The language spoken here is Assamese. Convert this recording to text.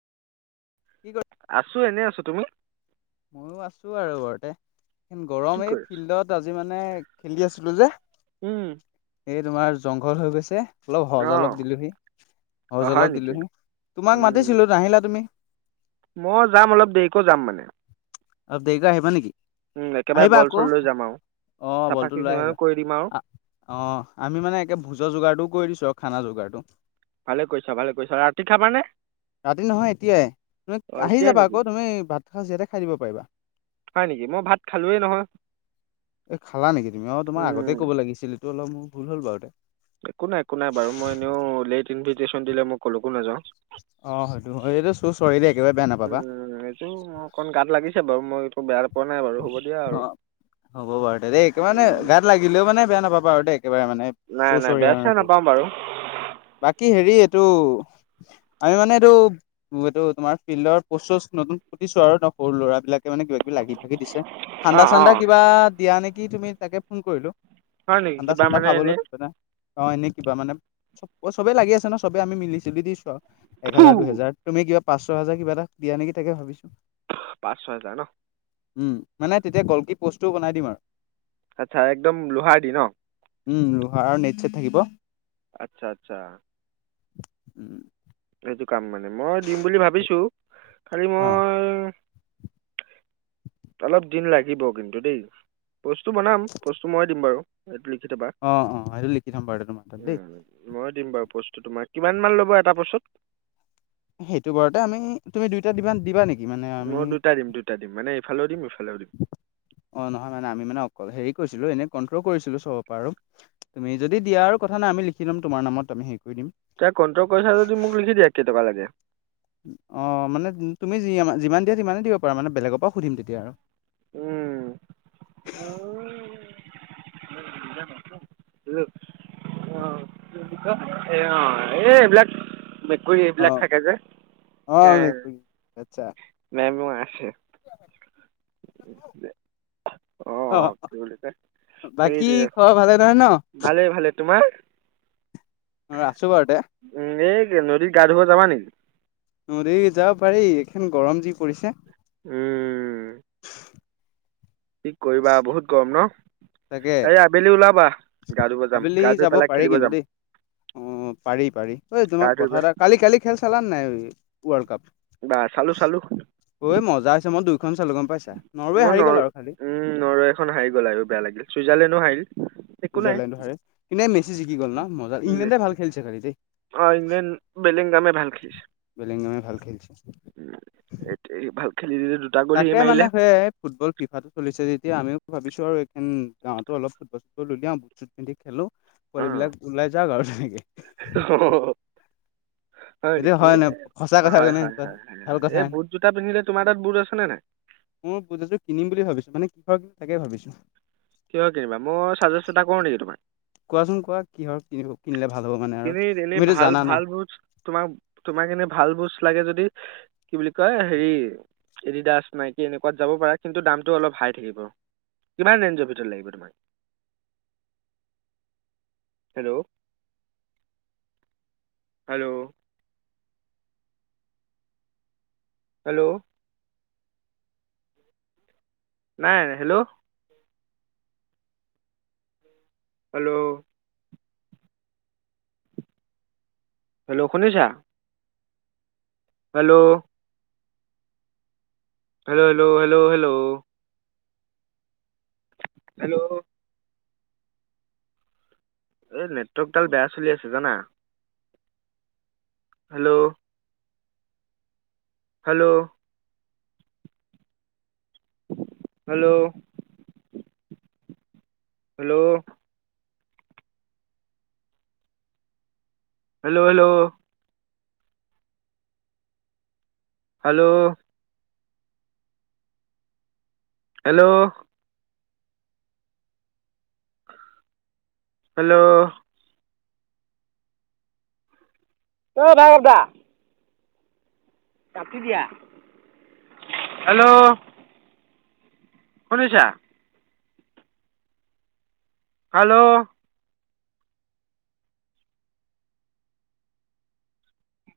[inaudible] আছোঁ, এনেই আছোঁ তুমি। মইয়ো আছো আৰু ঘৰতে। কি গৰম এই কৰি আছা ফিল্ডত আজি মানে খেলি আছিলো যে। এই তোমাৰ জংঘল হৈ গৈছে। অলপ হজ অঁ অলপ দি ল'বি, অঁ হজ হয় অলপ দি নেকি ল'বি, তোমাক উম মাতিছিলো নাহিলা তুমি। মই যাম অলপ দেৰিকৈ যাম মানে। অলপ দেৰিকৈ আহিবা নেকি। উম একেবাৰে আহিবা বল আকৌ, চল লৈ যাম আৰু অ', চাফা বলটো লৈ চিকুণো আহিবা, কৰি দিম আৰু আ অ', আমি মানে একে ভোজৰ যোগাৰটোও কৰি দিছো আৰু খানা যোগাৰটো। ভালে কৰিছা- ভালে কৰিছা, ৰাতি খাবা নে। ৰাতি নহয় এতিয়াই, তুমি আহি এতিয়াই যাবা নেকি আকৌ তুমি ভাত সাজ ইয়াতে খাই দিব পাৰিবা। হয় নেকি, মই ভাত খালোৱে নহয়। এ খালা নেকি তুমি, অ', তোমাৰ আগতে উম ক'ব লাগিছিল, এইটো অলপ মোৰ ভুল হল বাৰু তে। একো নাই- একো নাই বাৰু মই এনেও লেট ইনভিটেশ্যন দিলে মই ক'লকো নাযাওঁ। অ', হয়টো, এইটো চ' চৰি দেই একেবাৰে বেয়া নাপাবা। ত' মো অকণ গাত লাগিছে বাৰু, মই এইটো বেয়া না অ', হ'ব বাৰু দেই, এইটো মানে উম, গাত লাগি দিলেও মানে বেয়া নাপাবা আৰু দেই, একেবাৰে মানে, নাই চ' নাই চৰি বেয়া আৰু চেয়া এইটো। নাপাওঁ বাৰু বাকী হেৰি এইটো, আমি মানে এইটো এইটো তোমাৰ ফিল্ডৰ পোষ্ট চ'স্ত নতুন খোটিছো আৰু ন, সৰু ল'ৰাবিলাকে মানে কিবা কিবি লাগি লাগি দিছে, ঠাণ্ডা অঁ অঁ চাণ্ডা কিবা দিয়া নেকি তুমি তাকে ফোন কৰিলো। হয় নেকি ঠাণ্ডা কিবা চাণ্ডা মানে খাবলৈ এনেই [unintelligible] অ', এনে কিবা মানে চব চবেই লাগি আছে ন, চবেই আমি মিলি জুলি দিছো আও। এক হেজাৰ ফু দুহেজাৰ, তুমি কিবা পাঁচ ছয় হাজাৰ কিবা এটা দিয়া নেকি তাকে ভাবিছোঁ। পাঁচ ছয় হাজাৰ ন। উম, মানে তেতিয়া গলকি পোষ্টটোও বনাই দিম আৰু। আচ্ছা একদম লোহাৰ দি ন। উম, লোহাৰৰ নেট ছেট থাকিব। আচ্ছা-আচ্ছা। উম এইটো কাম মানে, মই দিম বুলি ভাবিছো, খালি অ মই অলপ দিন লাগিব কিন্তু দেই। বস্তু বনাম, বস্তু মই দিম বাৰু, এইটো লিখি থ'বা। অ', অ', এইটো লিখি থ'ম বাৰু তোমাৰ তাত দেই। উম, মই দিম বাৰু প'ষ্টটো তোমাৰ, কিমান মান ল'ব এটা প'স্তত। সেইটো বাৰতে আমি, তুমি দুইটা দিবা-দিবা নি। মই দুইটা দিম-দুইটা দিম, মানে এইফালেও দিম সেইফালেও দিম। অ', নহয় মানে আমি মানে অকল হেৰি কৰিছিলো এনেই কণ্ট্ৰ কৰিছিলো চবৰ পৰা আৰু। তুমি যদি দিয়া আৰু কথা নাই, আমি লিখি ল'ম তোমাৰ নামত, আমি হেৰি কৰি দিম। তে কণ্ট্ৰ কৰিছা যদি মোক লিখি দিয়া কেই টকা লাগে। অ', মানে তুমি যি যিমান দিয়া সিমানেই দিব পাৰা মানে, বেলেগৰ পৰা সুধিম তেতিয়া আৰু। উম। [unintelligible] [unintelligible] [unintelligible] এ এইবিলাক মেকুৰী এইবিলাক অঁ থাকে যে। অঁ এ মেকুৰী আচ্ছা মেমোআই আছে। [unintelligible] অ অঁ কি [unintelligible] বুলি কয় বাকী খবৰ ভালে নহয় ন? ভালে, ভালে, তোমাৰ? অ', আছো বাৰুতে। উম, এই যে নদীত গা ধুব যাবা নি? নদীত যাব পাৰি। এইখন গৰম যি পৰিছে। উম। কি কৰিবা বহুত গৰম ন? তাকে আবেলি ওলাবা। গা ধুব যাম, আবেলি গা ধুই যাব পেলাই পাৰি খেলিব কিন্তু যাম। দেই অ, পাৰি, পাৰি। ঐ গা তোমাক ধুই কথা এটা, পেলাই কালি- কালি খেল চালা নাই ৱৰ্ল্ড কাপ? বা চালো, চালো। ঐ মজা হৈছে। মই দুইখন চালো গম পাইছা। নৰৱে মই হাৰি গ'ল নৰ আৰু খালি উম, নৰৱেখন হাৰি গ'ল আৰু বেয়া লাগিল। চুইজাৰলেণ্ডো হাৰিল। একো নাই ছুইজাৰলেণ্ডো হাৰিল। কিন্ত এই মেচি জিকি গ'ল ন? মজা, ইংলেণ্ডে ভাল খেলিছে খালি দেই। অঁ ইংলেণ্ড বেলিংগামে ভাল খেলিছে [unintelligible] ভাল খেলছে। সেই [unintelligible] ভাল খেলি দিলে তো তাকে মানে সেইট ফুটবল ফিফাটো চলিছে যেতিয়া আমিও ভাবিছো আৰু এইখন গাঁৱতো অলপ ফুটবল-চুটবল উলিয়াম। [unintelligible] পিন্ধি খেলো। অ পোৱালিবিলাক ওলাই যাওঁক আৰু তেনেকে। [unintelligible] হয় এইটো নেকি? নাই সঁচা কথা হয়, কোৱানে হয়, কোৱাচোন হয়, হয়, ভাল হয়। কথা এই নাই? বুট জোতা পিন্ধিলে তোমাৰ তাত বুট আছেনে নাই? মই বুটজোতাটো কিনিম বুলি ভাবিছো। মানে কিহৰ কিনো তাকে ভাবিছো। কিহৰ কিনিবা? মই চাজেষ্ট এটা কৰোঁ নেকি তোমাক? কোৱাচোন কোৱা। কিহৰ কিনিব কিনিলে ভাল হ'ব মানে আৰু তুমি এনেই তুমিতো ভাল জানা ভাল না। বুটছ তোমাক তোমাক এনেই ভাল [unintelligible] লাগে যদি কি বুলি কয় হেৰি এডিদাছ, নাইকী এনেকুৱাত যাব পাৰা, কিন্তু দামটো অলপ হাই থাকিব। কিমান ৰেঞ্জৰ ভিতৰত লাগিব তোমাক? হেল্ল'। হেল্ল'। হেল্ল'। নাই, হেল্ল'। হেল্ল'। হেল্ল' শুনিছা? Hello. Hello hello hello hello. Hello. এই নেটৱৰ্কডাল বেয়া চলি আছে জানা। Hello. Hello. Hello. Hello. Hello hello. Hello. Hello. Hello. অ', [unintelligible] দা। কাটি দিয়া, হেল্ল'। শুনিছা। হেল্ল'।